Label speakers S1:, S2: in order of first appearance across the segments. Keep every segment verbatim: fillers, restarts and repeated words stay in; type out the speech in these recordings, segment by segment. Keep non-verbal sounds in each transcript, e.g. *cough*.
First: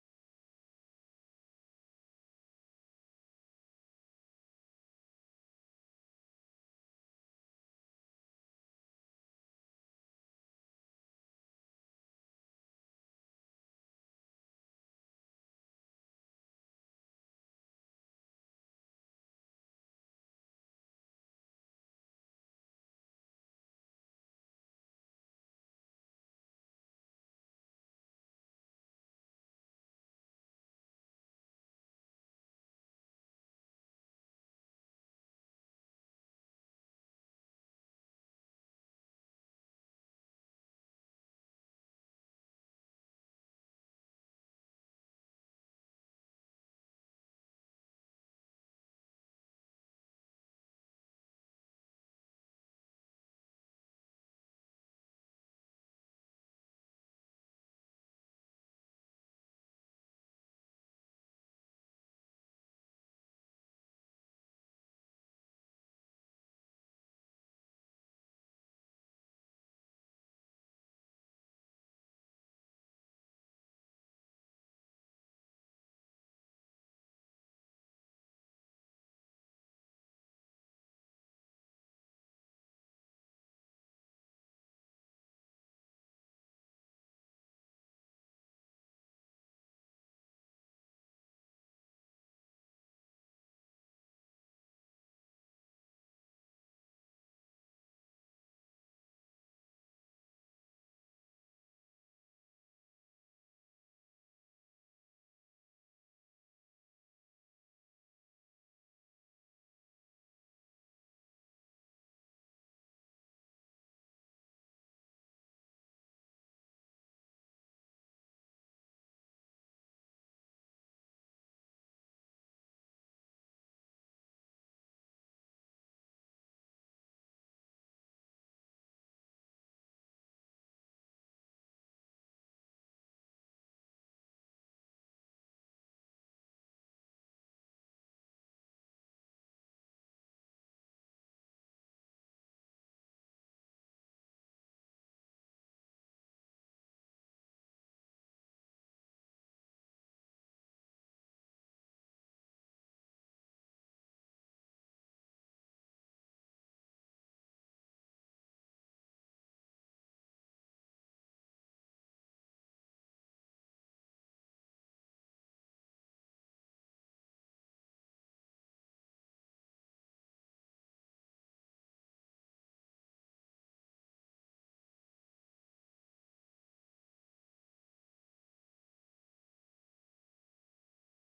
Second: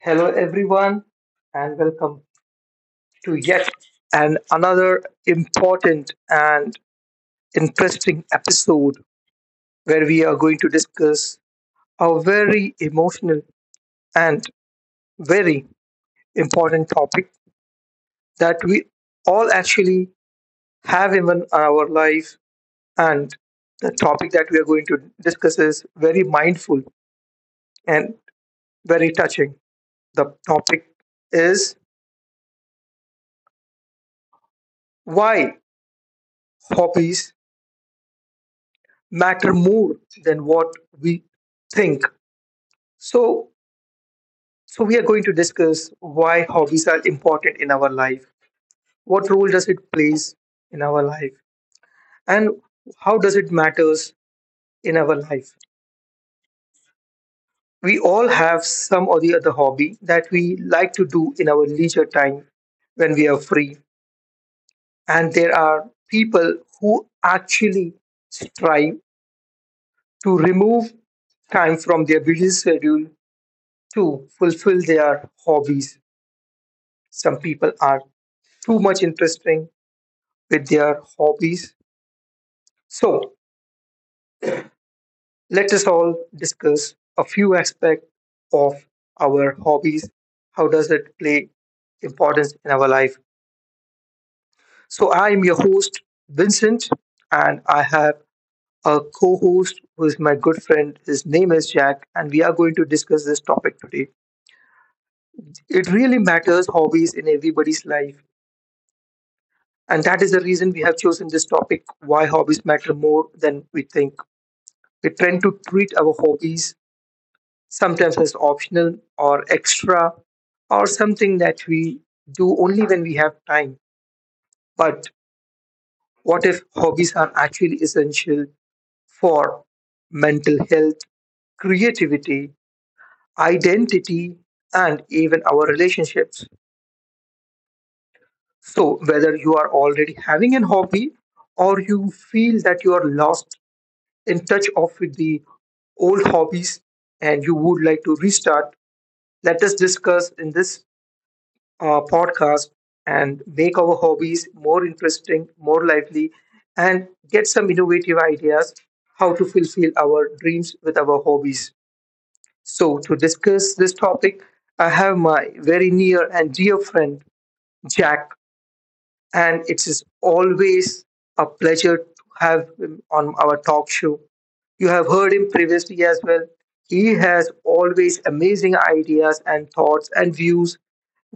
S1: Hello, everyone, and welcome to yet and another important and interesting episode where we are going to discuss a very emotional and very important topic that we all actually have even in our life. And the topic that we are going to discuss is very mindful and very touching. The topic is why hobbies matter more than what we think. So, so we are going to discuss why hobbies are important in our life. What role does it plays in our life, and how does it matters in our life? We all have some or the other hobby that we like to do in our leisure time when we are free, and there are people who actually strive to remove time from their busy schedule to fulfill their hobbies. Some people are too much interesting with their hobbies. So let us all discuss a few aspects of our hobbies. How does it play importance in our life? So I am your host, Vincent, and I have a co-host who is my good friend. His name is Jack, and we are going to discuss this topic today. It really matters hobbies in everybody's life. And that is the reason we have chosen this topic why hobbies matter more than we think. We tend to treat our hobbies sometimes as optional or extra or something that we do only when we have time. But what if hobbies are actually essential for mental health, creativity, identity, and even our relationships? So, whether you are already having an hobby or you feel that you are lost in touch of with the old hobbies and you would like to restart. Let us discuss in this uh, podcast and make our hobbies more interesting, more lively, and get some innovative ideas how to fulfill our dreams with our hobbies. So, to discuss this topic, I have my very near and dear friend, Jack, and it is always a pleasure to have him on our talk show. You have heard him previously as well. He has always amazing ideas and thoughts and views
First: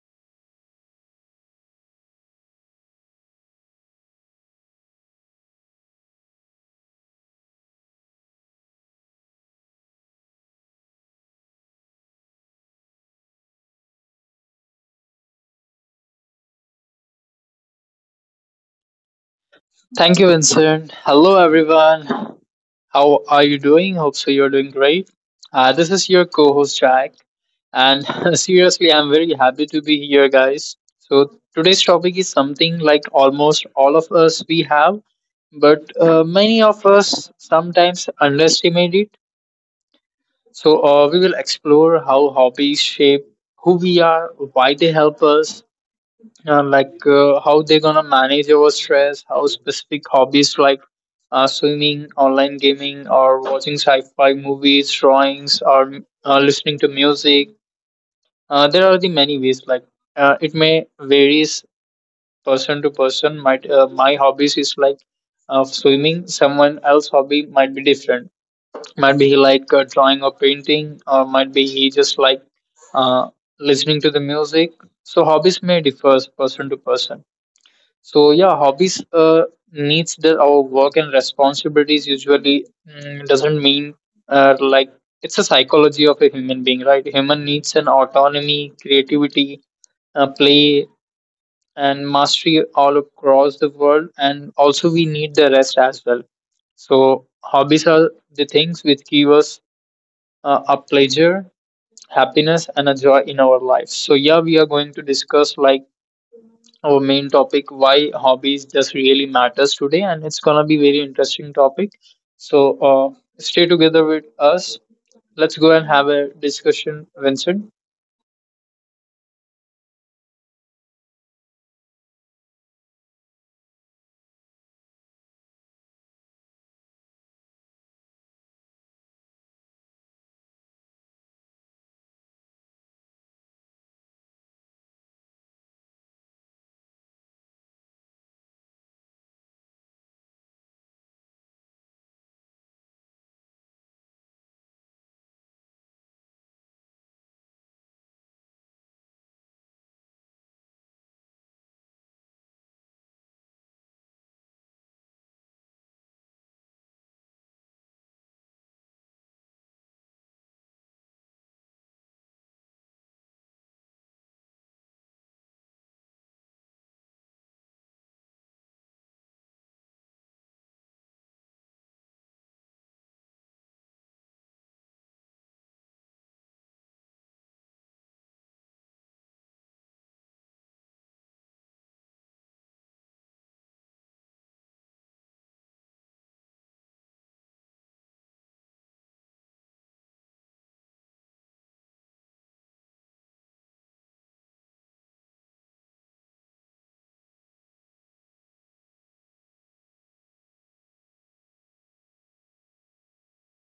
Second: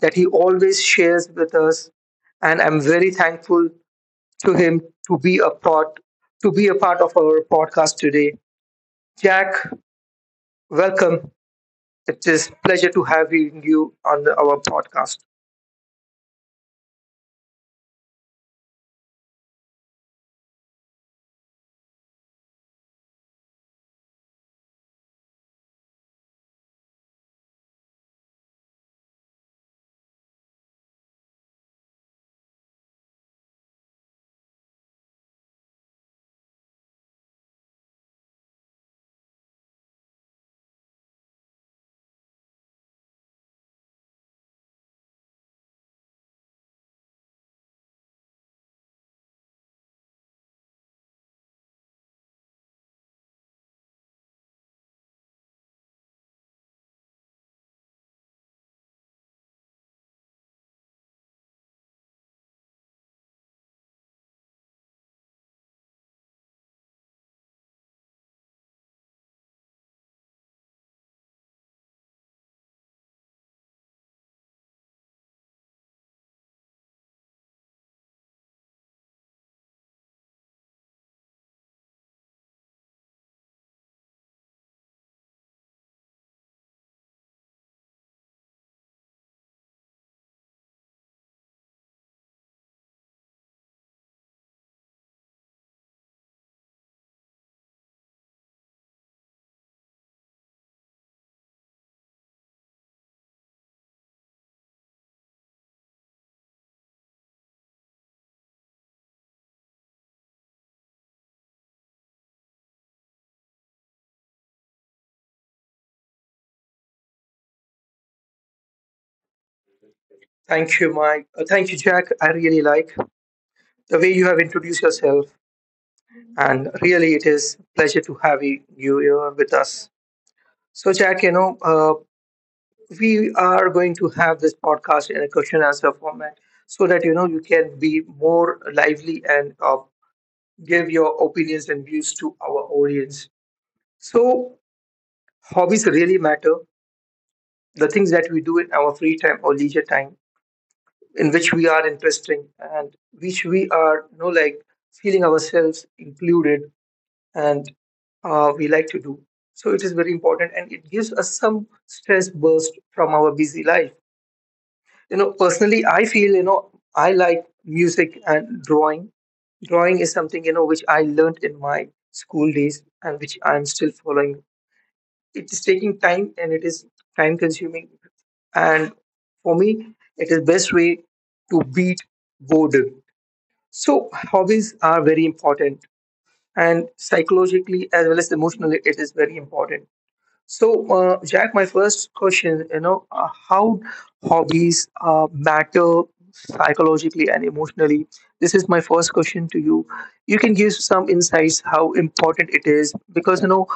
S1: that he always shares with us, and I'm very thankful to him to be a part to be a part of our podcast today. Jack, welcome. It is pleasure to having you on the- our podcast.
S2: Thank you, Vincent. Hello, everyone. How are you doing? Hope so you're doing great. Uh, this is your co host, Jack. And *laughs* seriously, I'm very happy to be here, guys. So today's topic is something like almost all of us we have, but uh, many of us sometimes underestimate it. So, uh, we will explore how hobbies shape who we are, why they help us, uh, like uh, how they're gonna manage over stress, how specific hobbies like uh, swimming, online gaming, or watching sci-fi movies, drawings, or uh, listening to music. Uh, there are the many ways. Like uh, it may varies person to person. Might uh, my hobbies is like uh, swimming. Someone else hobby might be different. Might be he like uh, drawing or painting, or might be he just like uh, listening to the music. So hobbies may differ person to person. So yeah, hobbies uh, needs the our work and responsibilities usually mm, doesn't mean uh, like it's a psychology of a human being, right? Human needs an autonomy, creativity, uh, play, and mastery all across the world, and also we need the rest as well. So hobbies are the things which give us uh, a pleasure, happiness, and a joy in our lives. So yeah, we are going to discuss like our main topic why hobbies just really matters today, and it's gonna be very interesting topic. So uh, stay together with us. Let's go and have a discussion, Vincent.
S1: Thank you, Mike. Uh, thank you, Jack. I really like the way you have introduced yourself. And really it is pleasure to have y- you here with us. So Jack, you know, uh, we are going to have this podcast in a question answer format, so that you know you can be more lively and, uh, give your opinions and views to our audience. So hobbies really matter, the things that we do in our free time or leisure time, in which we are interesting and which we are, you know, like feeling ourselves included, and uh, we like to do. So it is very important and it gives us some stress burst from our busy life. You know, personally, I feel, you know, I like music and drawing. Drawing is something, you know, which I learned in my school days and which I'm still following. It is taking time and it is time consuming. And for me, it is best way to beat boredom. So hobbies are very important and psychologically as well as emotionally it is very important. So uh, Jack, my first question, you know, uh, how hobbies uh, matter psychologically and emotionally, this is my first question to you. You can give some insights how important it is, because you know,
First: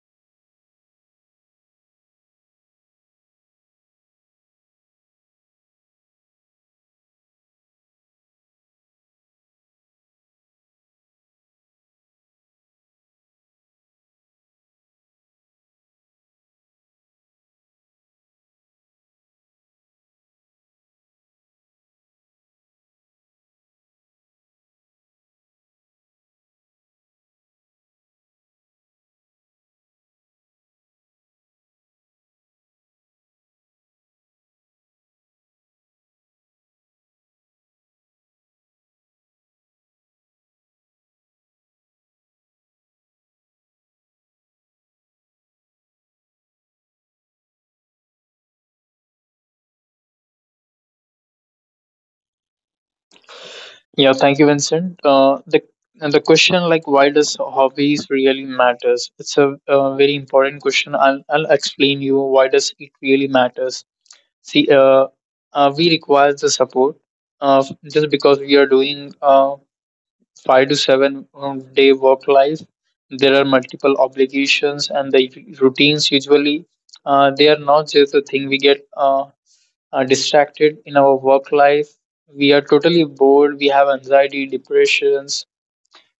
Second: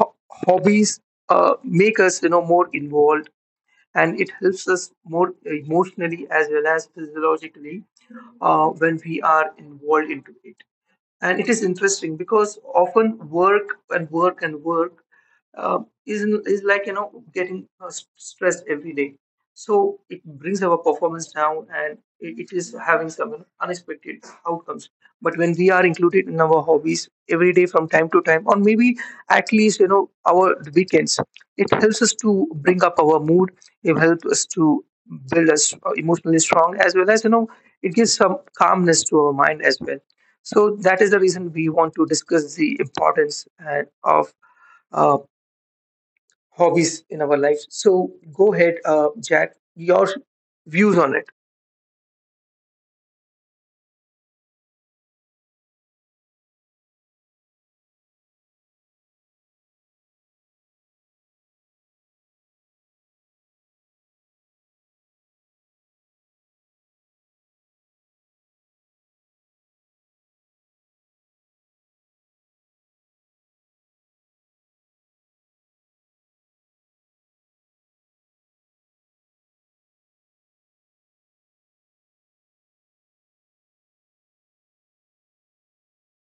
S1: ho- hobbies uh, make us, you know, more involved, and it helps us more emotionally as well as physiologically uh, when we are involved into it. And it is interesting because often work and work and work uh, is is like, you know, getting uh, s- stressed every day. So it brings our performance down and it, it is having some, you know, unexpected outcomes. But when we are included in our hobbies every day from time to time, or maybe at least, you know, our weekends, it helps us to bring up our mood, it helps us to build us uh, emotionally strong, as well as, you know, it gives some calmness to our mind as well. So that is the reason we want to discuss the importance uh, of uh, hobbies in our lives. So go ahead, uh, Jack, your views on it.
S2: Yeah, thank you, Vincent. Uh, the and the question like why does hobbies really matters, it's a, uh very important question. I'll, I'll explain you why does it really matters. See, uh, uh, we require the support uh, just because we are doing uh, five to seven um, day work life. There are multiple obligations and the routines. Usually, uh, they are not just a thing we get uh, uh, distracted in our work life. We are totally bored. We have anxiety, depressions.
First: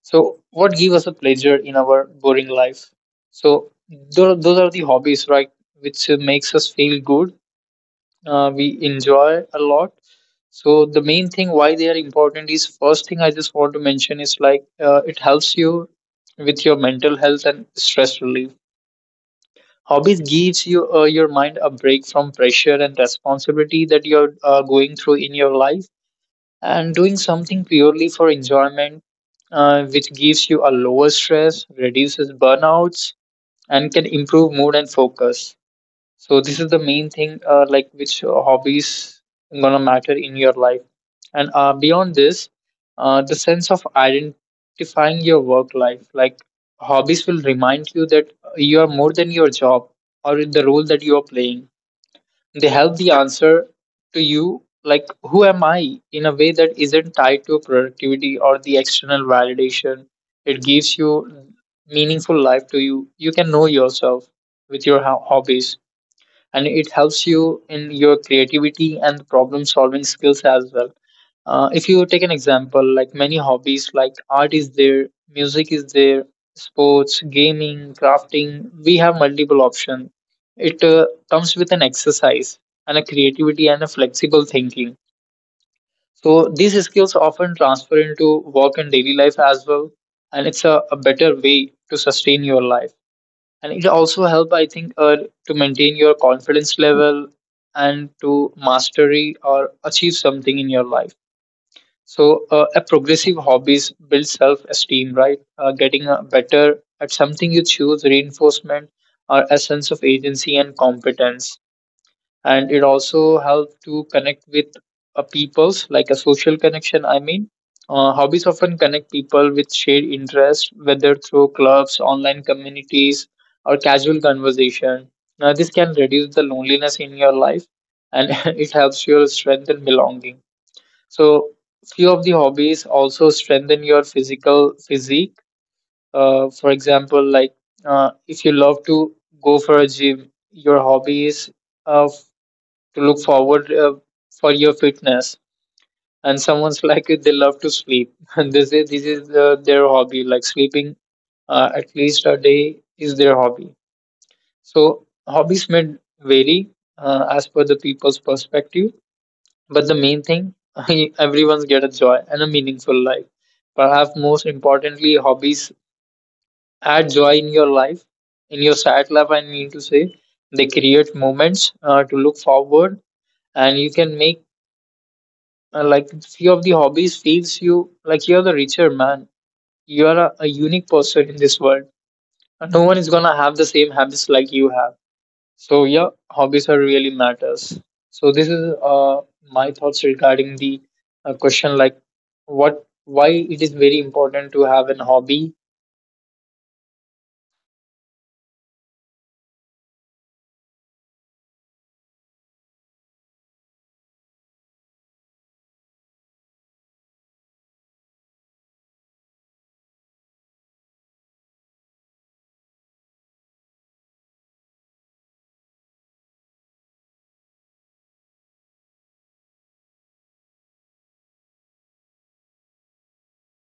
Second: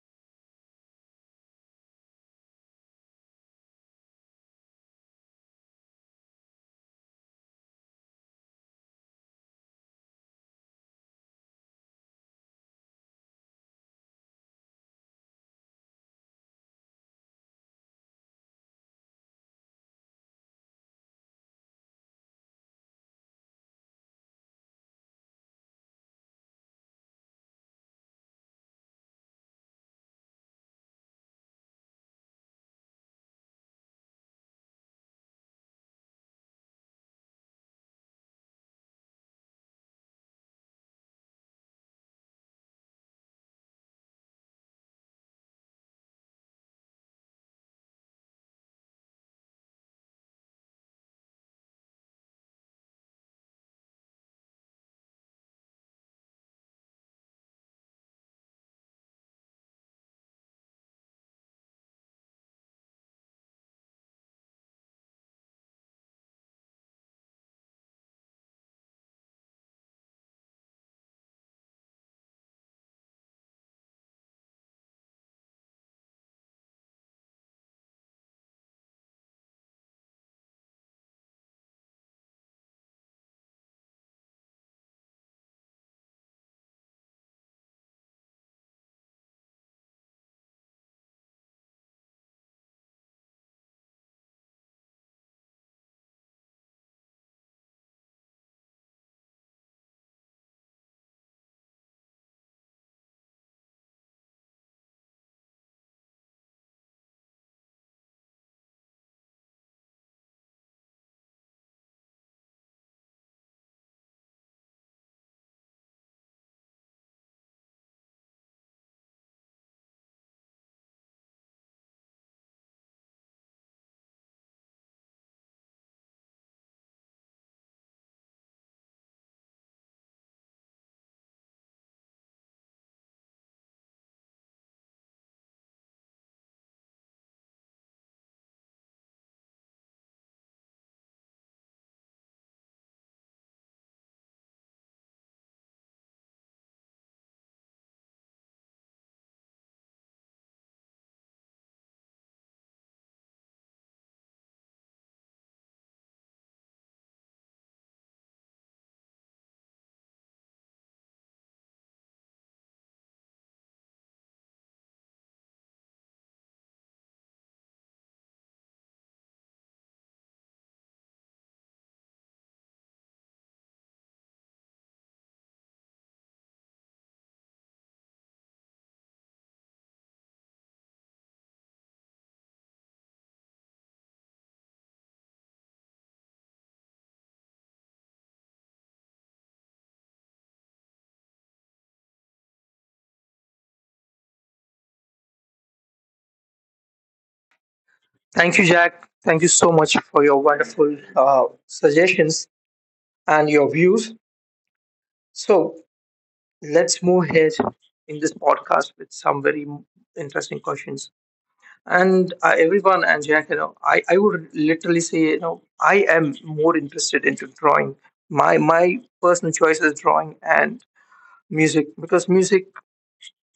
S2: So what give us a pleasure in our boring life? So those, those are the hobbies, right? Which uh, makes us feel good, uh, we enjoy a lot. So the main thing why they are important, is first thing I just want to mention is like uh, it helps you with your mental health and stress relief. Hobbies gives you uh, your mind a break from pressure and responsibility that you're uh, going through in your life, and doing something purely for enjoyment, uh, which gives you a lower stress, reduces burnouts, and can improve mood and focus. So this is the main thing, uh, like which uh, hobbies gonna matter in your life. And uh, beyond this, uh, the sense of identifying your work life, like hobbies will remind you that you are more than your job or in the role that you are playing. They help the answer to you, like who am I, in a way that isn't tied to productivity or the external validation. It gives you meaningful life to you. You can know yourself with your ho- hobbies, and it helps you in your creativity and problem solving skills as well. Uh, if you take an example, like many hobbies, like art is there, music is there, sports, gaming, crafting, we have multiple options. It uh, comes with an exercise and a creativity and a flexible thinking. So these skills often transfer into work and daily life as well, and it's a, a better way to sustain your life, and it also help I think uh, to maintain your confidence level and to mastery or achieve something in your life. So uh, a progressive hobbies build self esteem, right? Uh, getting uh, better at something you choose reinforcement or a sense of agency and competence, and it also helps to connect with uh, peoples like a social connection. I mean, uh, hobbies often connect people with shared interests whether through clubs, online communities, or casual conversation. Now this can reduce the loneliness in your life, and *laughs* it helps you strengthen belonging. So few of the hobbies also strengthen your physical physique. Uh, for example, like uh, if you love to go for a gym, your hobby is uh, to look forward uh, for your fitness. And someone's *laughs* like they love to sleep *laughs* and they say this is uh, their hobby, like sleeping uh, at least a day is their hobby. So hobbies may vary uh, as per the people's perspective, but the main thing, *laughs* everyone's get a joy and a meaningful life. Perhaps most importantly, hobbies add joy in your life, in your sad life, I mean to say. They create moments uh, to look forward, and you can make— Uh, like few of the hobbies feels you like you're the richer man. You're a, a unique person in this world. And no one is gonna have the same habits like you have. So yeah, hobbies are really matters. So this is uh my thoughts regarding the uh, question like what why it is very important to have an hobby.
S1: Thank you, Jack. Thank you so much for your wonderful uh, suggestions and your views. So let's move ahead in this podcast with some very interesting questions. And uh, everyone and Jack, you know, I, I would literally say, you know, I am more interested into drawing. My my personal choice is drawing, and music, because music,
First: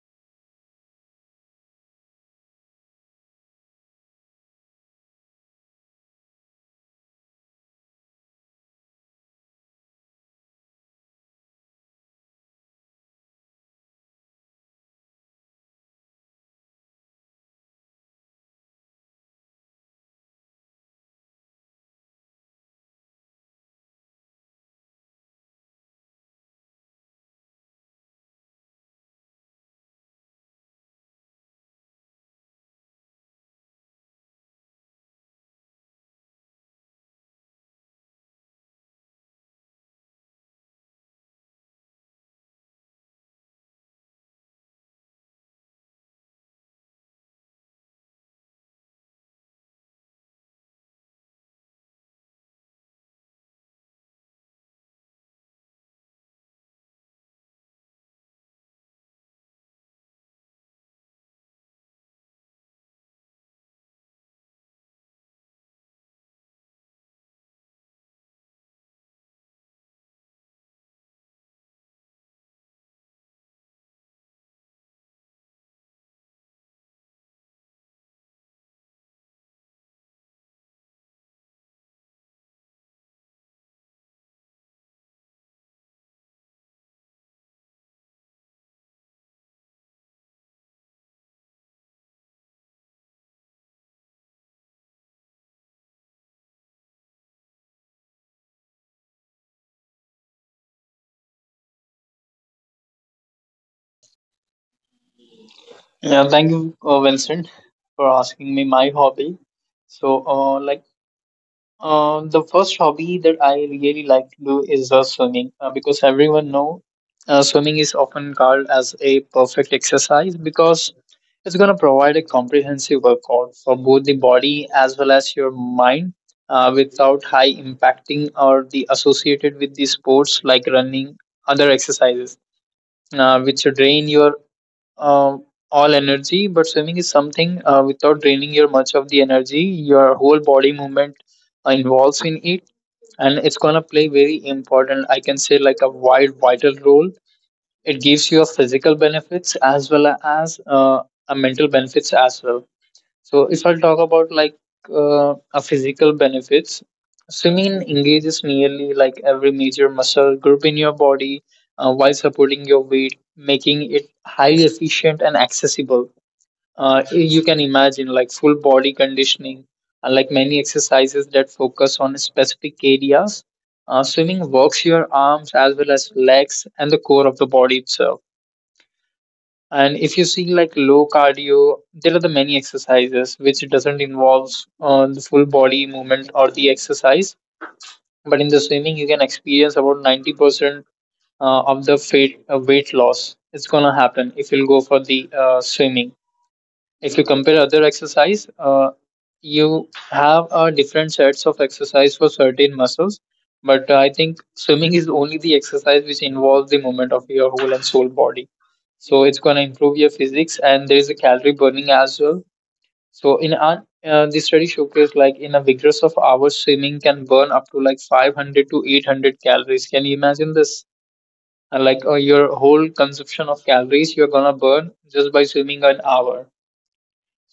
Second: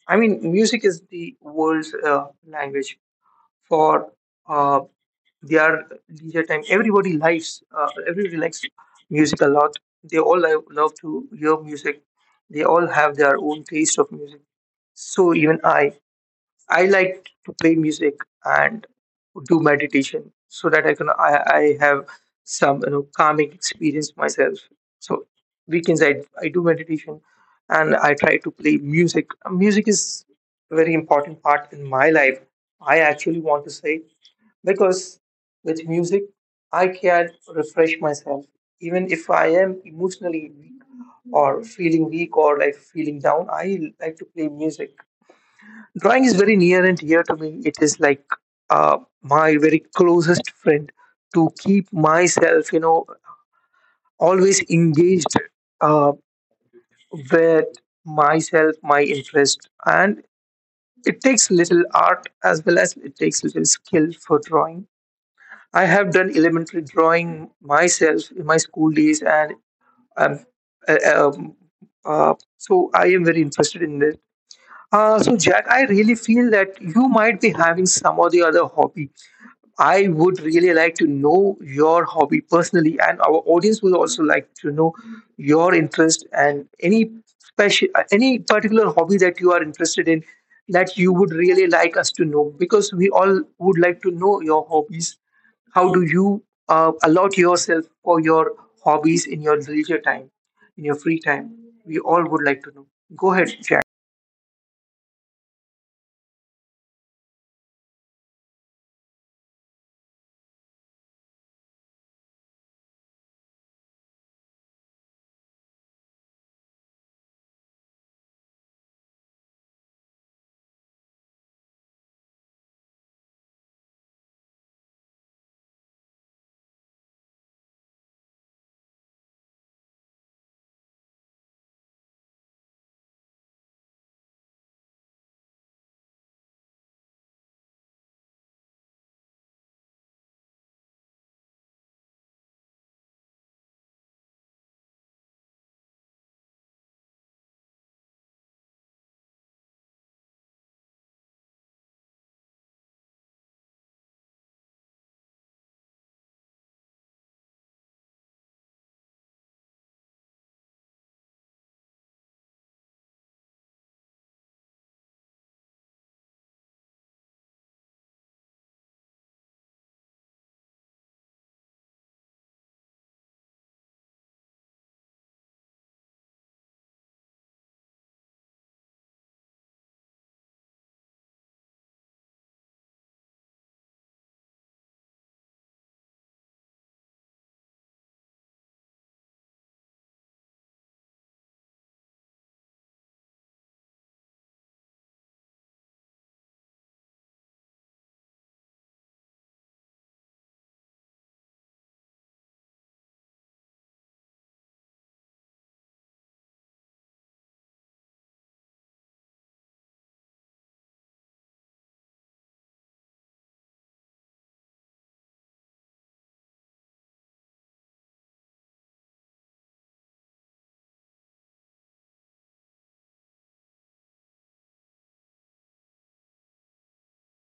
S1: I mean music is the world's uh, language for uh, their leisure time. Everybody likes, uh, everybody likes music a lot. They all lo- love to hear music. They all have their own taste of music. So even i I like to play music and do meditation so that I can, I, I have some, you know, calming experience myself. So weekends I I do meditation and I try to play music. Music is a very important part in my life. I actually want to say because with music I can refresh myself even if I am emotionally weak or feeling weak or like feeling down. I like to play music. Drawing is very near and dear to me. It is like uh, my very closest friend to keep myself, you know, always engaged uh, with myself, my interest. And it takes little art as well as it takes little skill for drawing. I have done elementary drawing myself in my school days, and um, uh, um, uh, so I am very interested in this. Uh, so, Jack, I really feel that you might be having some or the other hobby. I would really like to know your hobby personally, and our audience would also like to know your interest and any special, uh, any particular hobby that you are interested in, that you would really like us to know, because we all would like to know your hobbies. How do you uh, allot yourself for your hobbies in your leisure time, in your free time? We all would like to know. Go ahead, Jack.
S2: Yeah, thank you, uh, Vincent, for asking me my hobby. So uh, like. Um, the first hobby that I really like to do is uh, swimming, uh, because everyone know uh, swimming is often called as a perfect exercise because it's going to provide a comprehensive workout for both the body as well as your mind, uh, without high impacting or the associated with the sports like running, other exercises uh, which drain your uh, all energy, but swimming is something uh, without draining your much of the energy. Your whole body movement uh, involves in it, and it's gonna play very important. I can say like a wide vital role. It gives you a physical benefits as well as uh, a mental benefits as well. So if I'll talk about like uh, a physical benefits, swimming engages nearly like every major muscle group in your body uh, while supporting your weight, making it highly efficient and accessible. Uh, you can imagine like full body conditioning, unlike many exercises that focus on specific areas. Uh, swimming works your arms as well as legs and the core of the body itself. And if you see like low cardio, there are the many exercises which doesn't involve uh, the full body movement or the exercise. But in the swimming, you can experience about ninety percent uh, of the fate, uh, weight loss. It's gonna happen if you'll go for the uh, swimming. If you compare other exercise, uh, you have uh, different sets of exercise for certain muscles, but I think swimming is only the exercise which involves the movement of your whole and soul body. So it's going to improve your physics, and there is a calorie burning as well. So in our, uh, the study showcased like in a vigorous of hours, swimming can burn up to like five hundred to eight hundred calories. Can you imagine this? And like uh, your whole consumption of calories you're gonna burn just by swimming an hour.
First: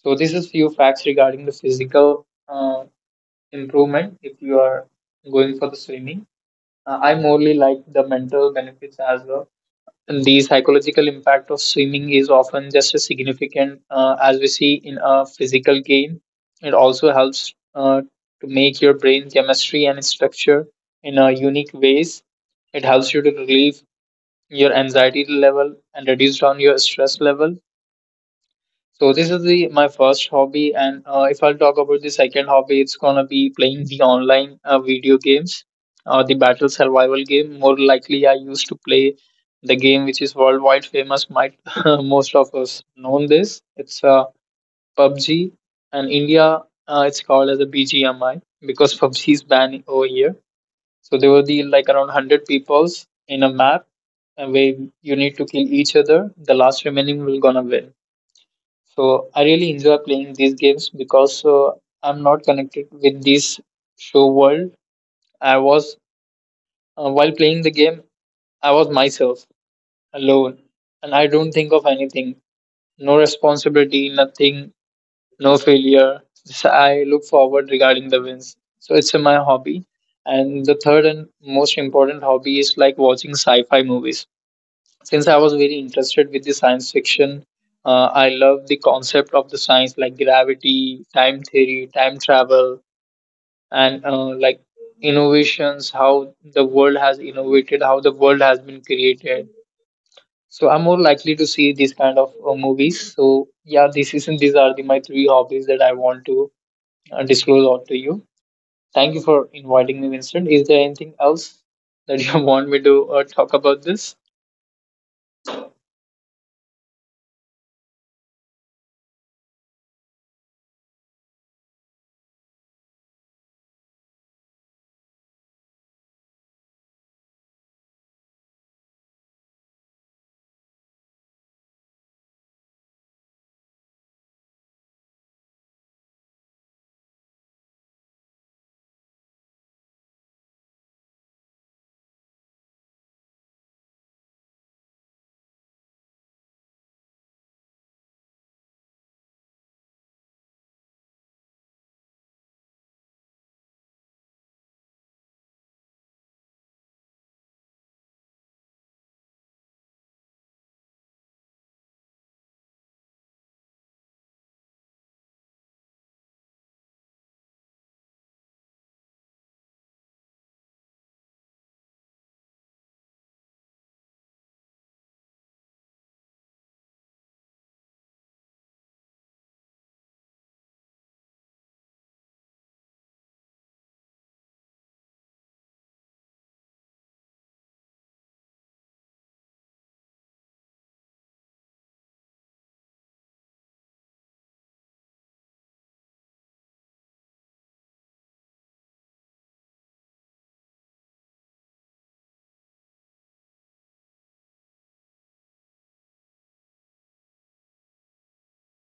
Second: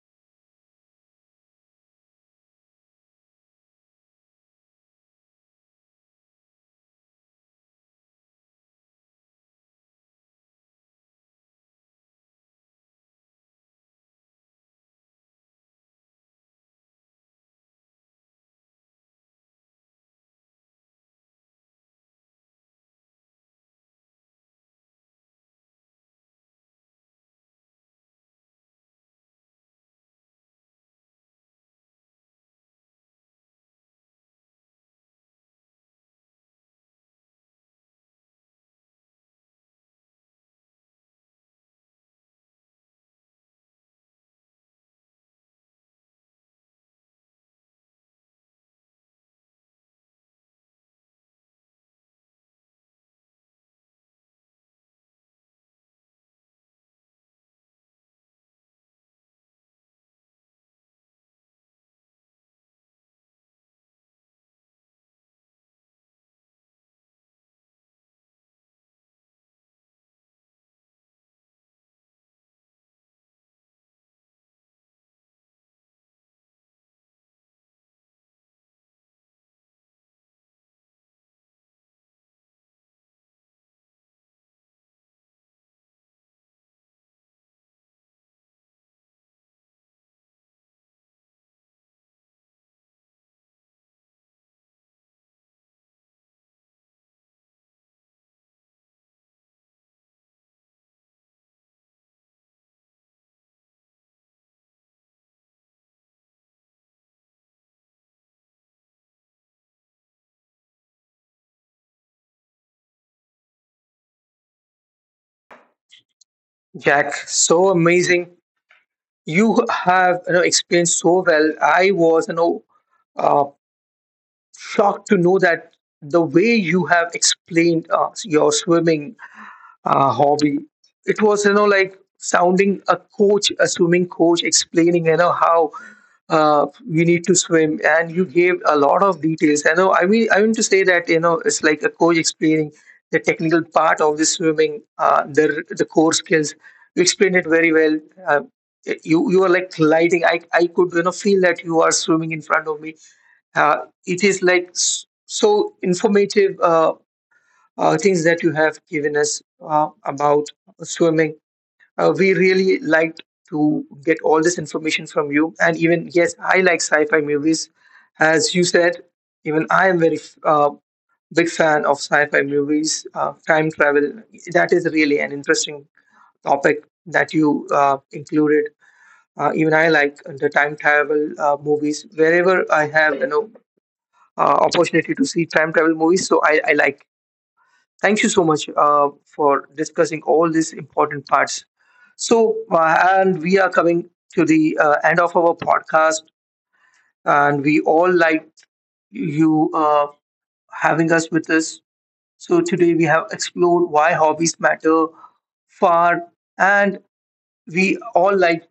S2: So this is few facts regarding the physical uh, improvement if you are going for the swimming. Uh, I morely like the mental benefits as well. And the psychological impact of swimming is often just as significant uh, as we see in a physical gain. It also helps uh, to make your brain chemistry and its structure in a unique ways. It helps you to relieve your anxiety level and reduce down your stress level. So this is the my first hobby. And uh, if I'll talk about the second hobby, it's gonna be playing the online uh, video games, uh, the battle survival game. More likely, I used to play the game which is worldwide famous. Might *laughs* most of us known this. It's uh, P U B G, and India uh, it's called as a B G M I because P U B G is banned over here. So there were the like around hundred peoples in a map, and where you need to kill each other. The last remaining will gonna win. So I really enjoy playing these games because uh, I'm not connected with this show world. I was uh, while playing the game, I was myself alone, and I don't think of anything. No responsibility, nothing, no failure. Just I look forward regarding the wins. So it's uh, my hobby. And the third and most important hobby is like watching sci-fi movies. Since I was very interested with the science fiction, uh, I love the concept of the science like gravity, time theory, time travel, and uh, like innovations, how the world has innovated, how the world has been created. So I'm more likely to see these kind of uh, movies. So yeah, this is these are the, my three hobbies that I want to uh, disclose out to you. Thank you for inviting me, Vincent. Is there anything else that you *laughs* want me to uh, talk about this?
S1: Jack, so amazing. You have, you know, explained so well. I was, you know, uh, shocked to know that the way you have explained uh, your swimming uh, hobby. It was, you know, like sounding a coach, a swimming coach, explaining, you know, how uh, you need to swim. And you gave a lot of details. I know, I mean, I mean to say that, you know, it's like a coach explaining the technical part of the swimming, uh, the, the core skills. You explained it very well. Uh, you you are like lighting. I, I could, you know, feel that you are swimming in front of me. Uh, it is like s- so informative. Uh, uh, things that you have given us uh, about swimming. Uh, we really liked to get all this information from you. And even, yes, I like sci fi movies. As you said, even I am very uh, big fan of sci fi movies, uh, time travel. That is really an interesting topic that you uh, included. Uh, even I like the time travel uh, movies. Wherever I have, you know, uh, opportunity to see time travel movies, so I, I like. Thank you so much uh, for discussing all these important parts. So, uh, and we are coming to the uh, end of our podcast, and we all like you uh, having us with us. So, today we have explored why hobbies matter far, and we all like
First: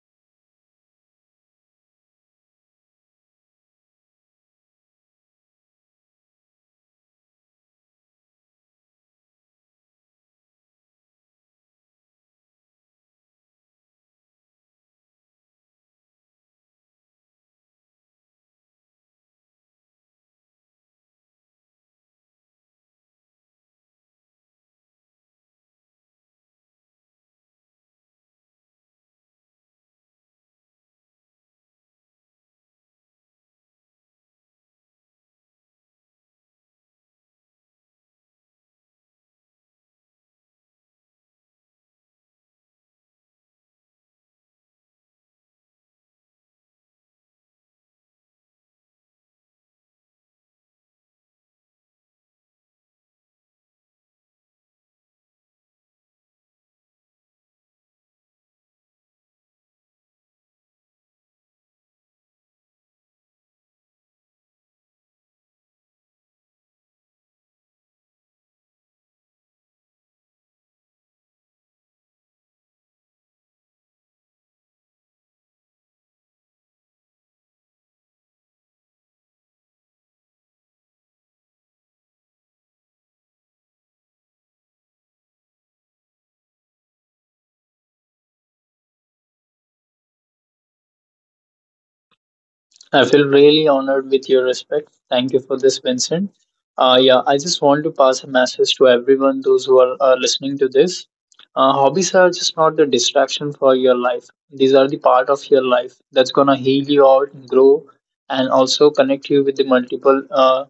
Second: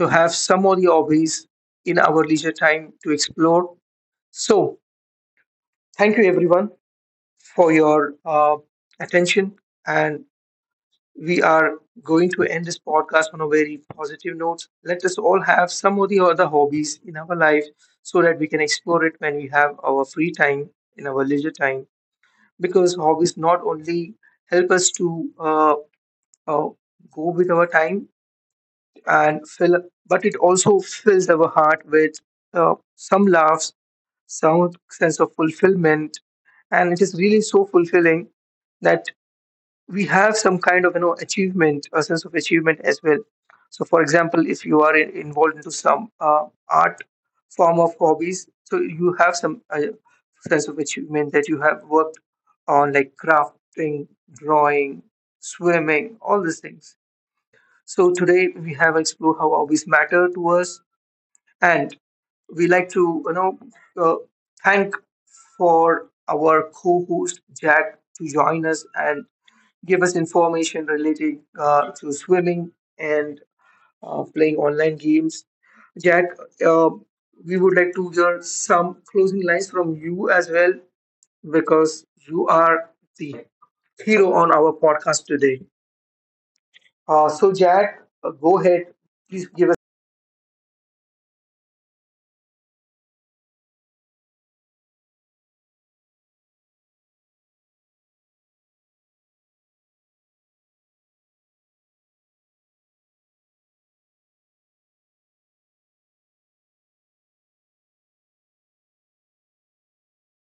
S1: to have some of the hobbies in our leisure time to explore. So, thank you everyone for your uh, attention, and we are going to end this podcast on a very positive note. Let us all have some of the other hobbies in our life so that we can explore it when we have our free time, in our leisure time, because hobbies not only help us to uh, uh, go with our time and fill, but it also fills our heart with uh, some laughs, some sense of fulfillment. And it is really so fulfilling that we have some kind of, you know, achievement, a sense of achievement as well. So for example, if you are in- involved into some uh, art form of hobbies, so you have some uh, sense of achievement that you have worked on, like crafting, drawing, swimming, all these things. So today we have explored how hobbies matter to us, and we like to, you know, uh, thank for our co-host Jack to join us and give us information related uh, to swimming and uh, playing online games. Jack, uh, we would like to hear some closing lines from you as well, because you are the hero on our podcast today. Uh, so, Jack, uh, go ahead. Please give us.
S2: I feel really honored with your respect. Thank you for this, Vincent. Uh, yeah, I just want to pass a message to everyone, those who are uh, listening to this. Uh, hobbies are just not the distraction for your life. These are the part of your life that's gonna heal you out, grow, and also connect you with the multiple uh,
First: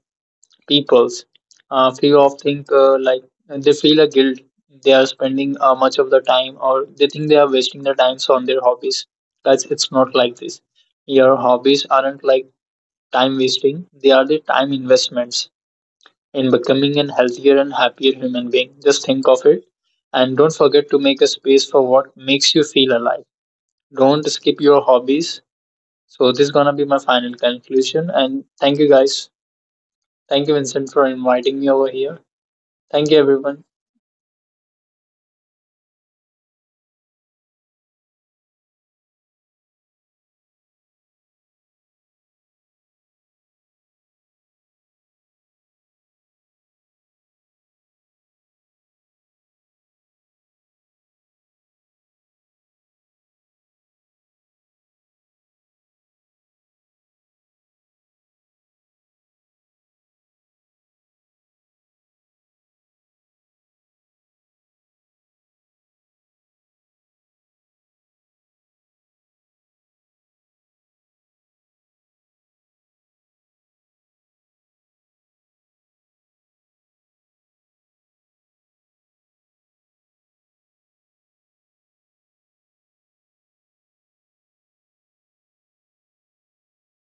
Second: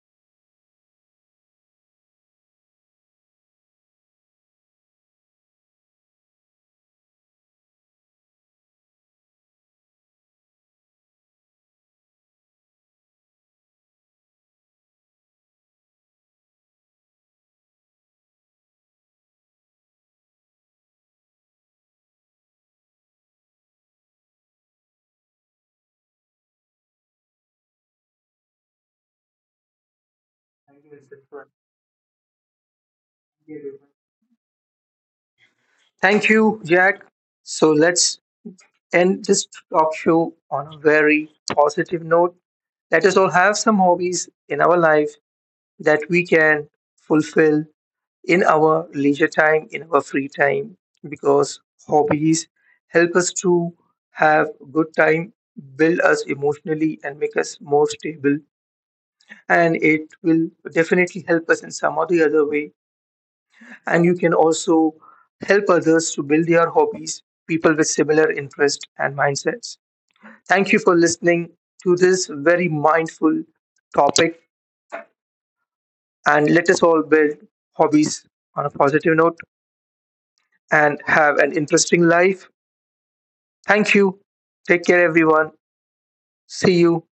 S2: peoples. Uh, few of think uh, like they feel a guilt. They are spending uh, much of the time, or they think they are wasting their times on their hobbies. That's it's not like this. Your hobbies aren't like time wasting, they are the time investments in becoming a healthier and happier human being. Just think of it. And don't forget to make a space for what makes you feel alive. Don't skip your hobbies. So this is gonna be my final conclusion. And thank you guys. Thank you, Vincent, for inviting me over here. Thank you, everyone.
S1: Thank you, Jack. So, let's end this talk show on a very positive note. Let us all have some hobbies in our life that we can fulfill in our leisure time, in our free time, because hobbies help us to have good time, build us emotionally, and make us more stable. And it will definitely help us in some or the other way. And you can also help others to build their hobbies, people with similar interests and mindsets. Thank you for listening to this very mindful topic. And let us all build hobbies on a positive note, and have an interesting life. Thank you. Take care, everyone. See you.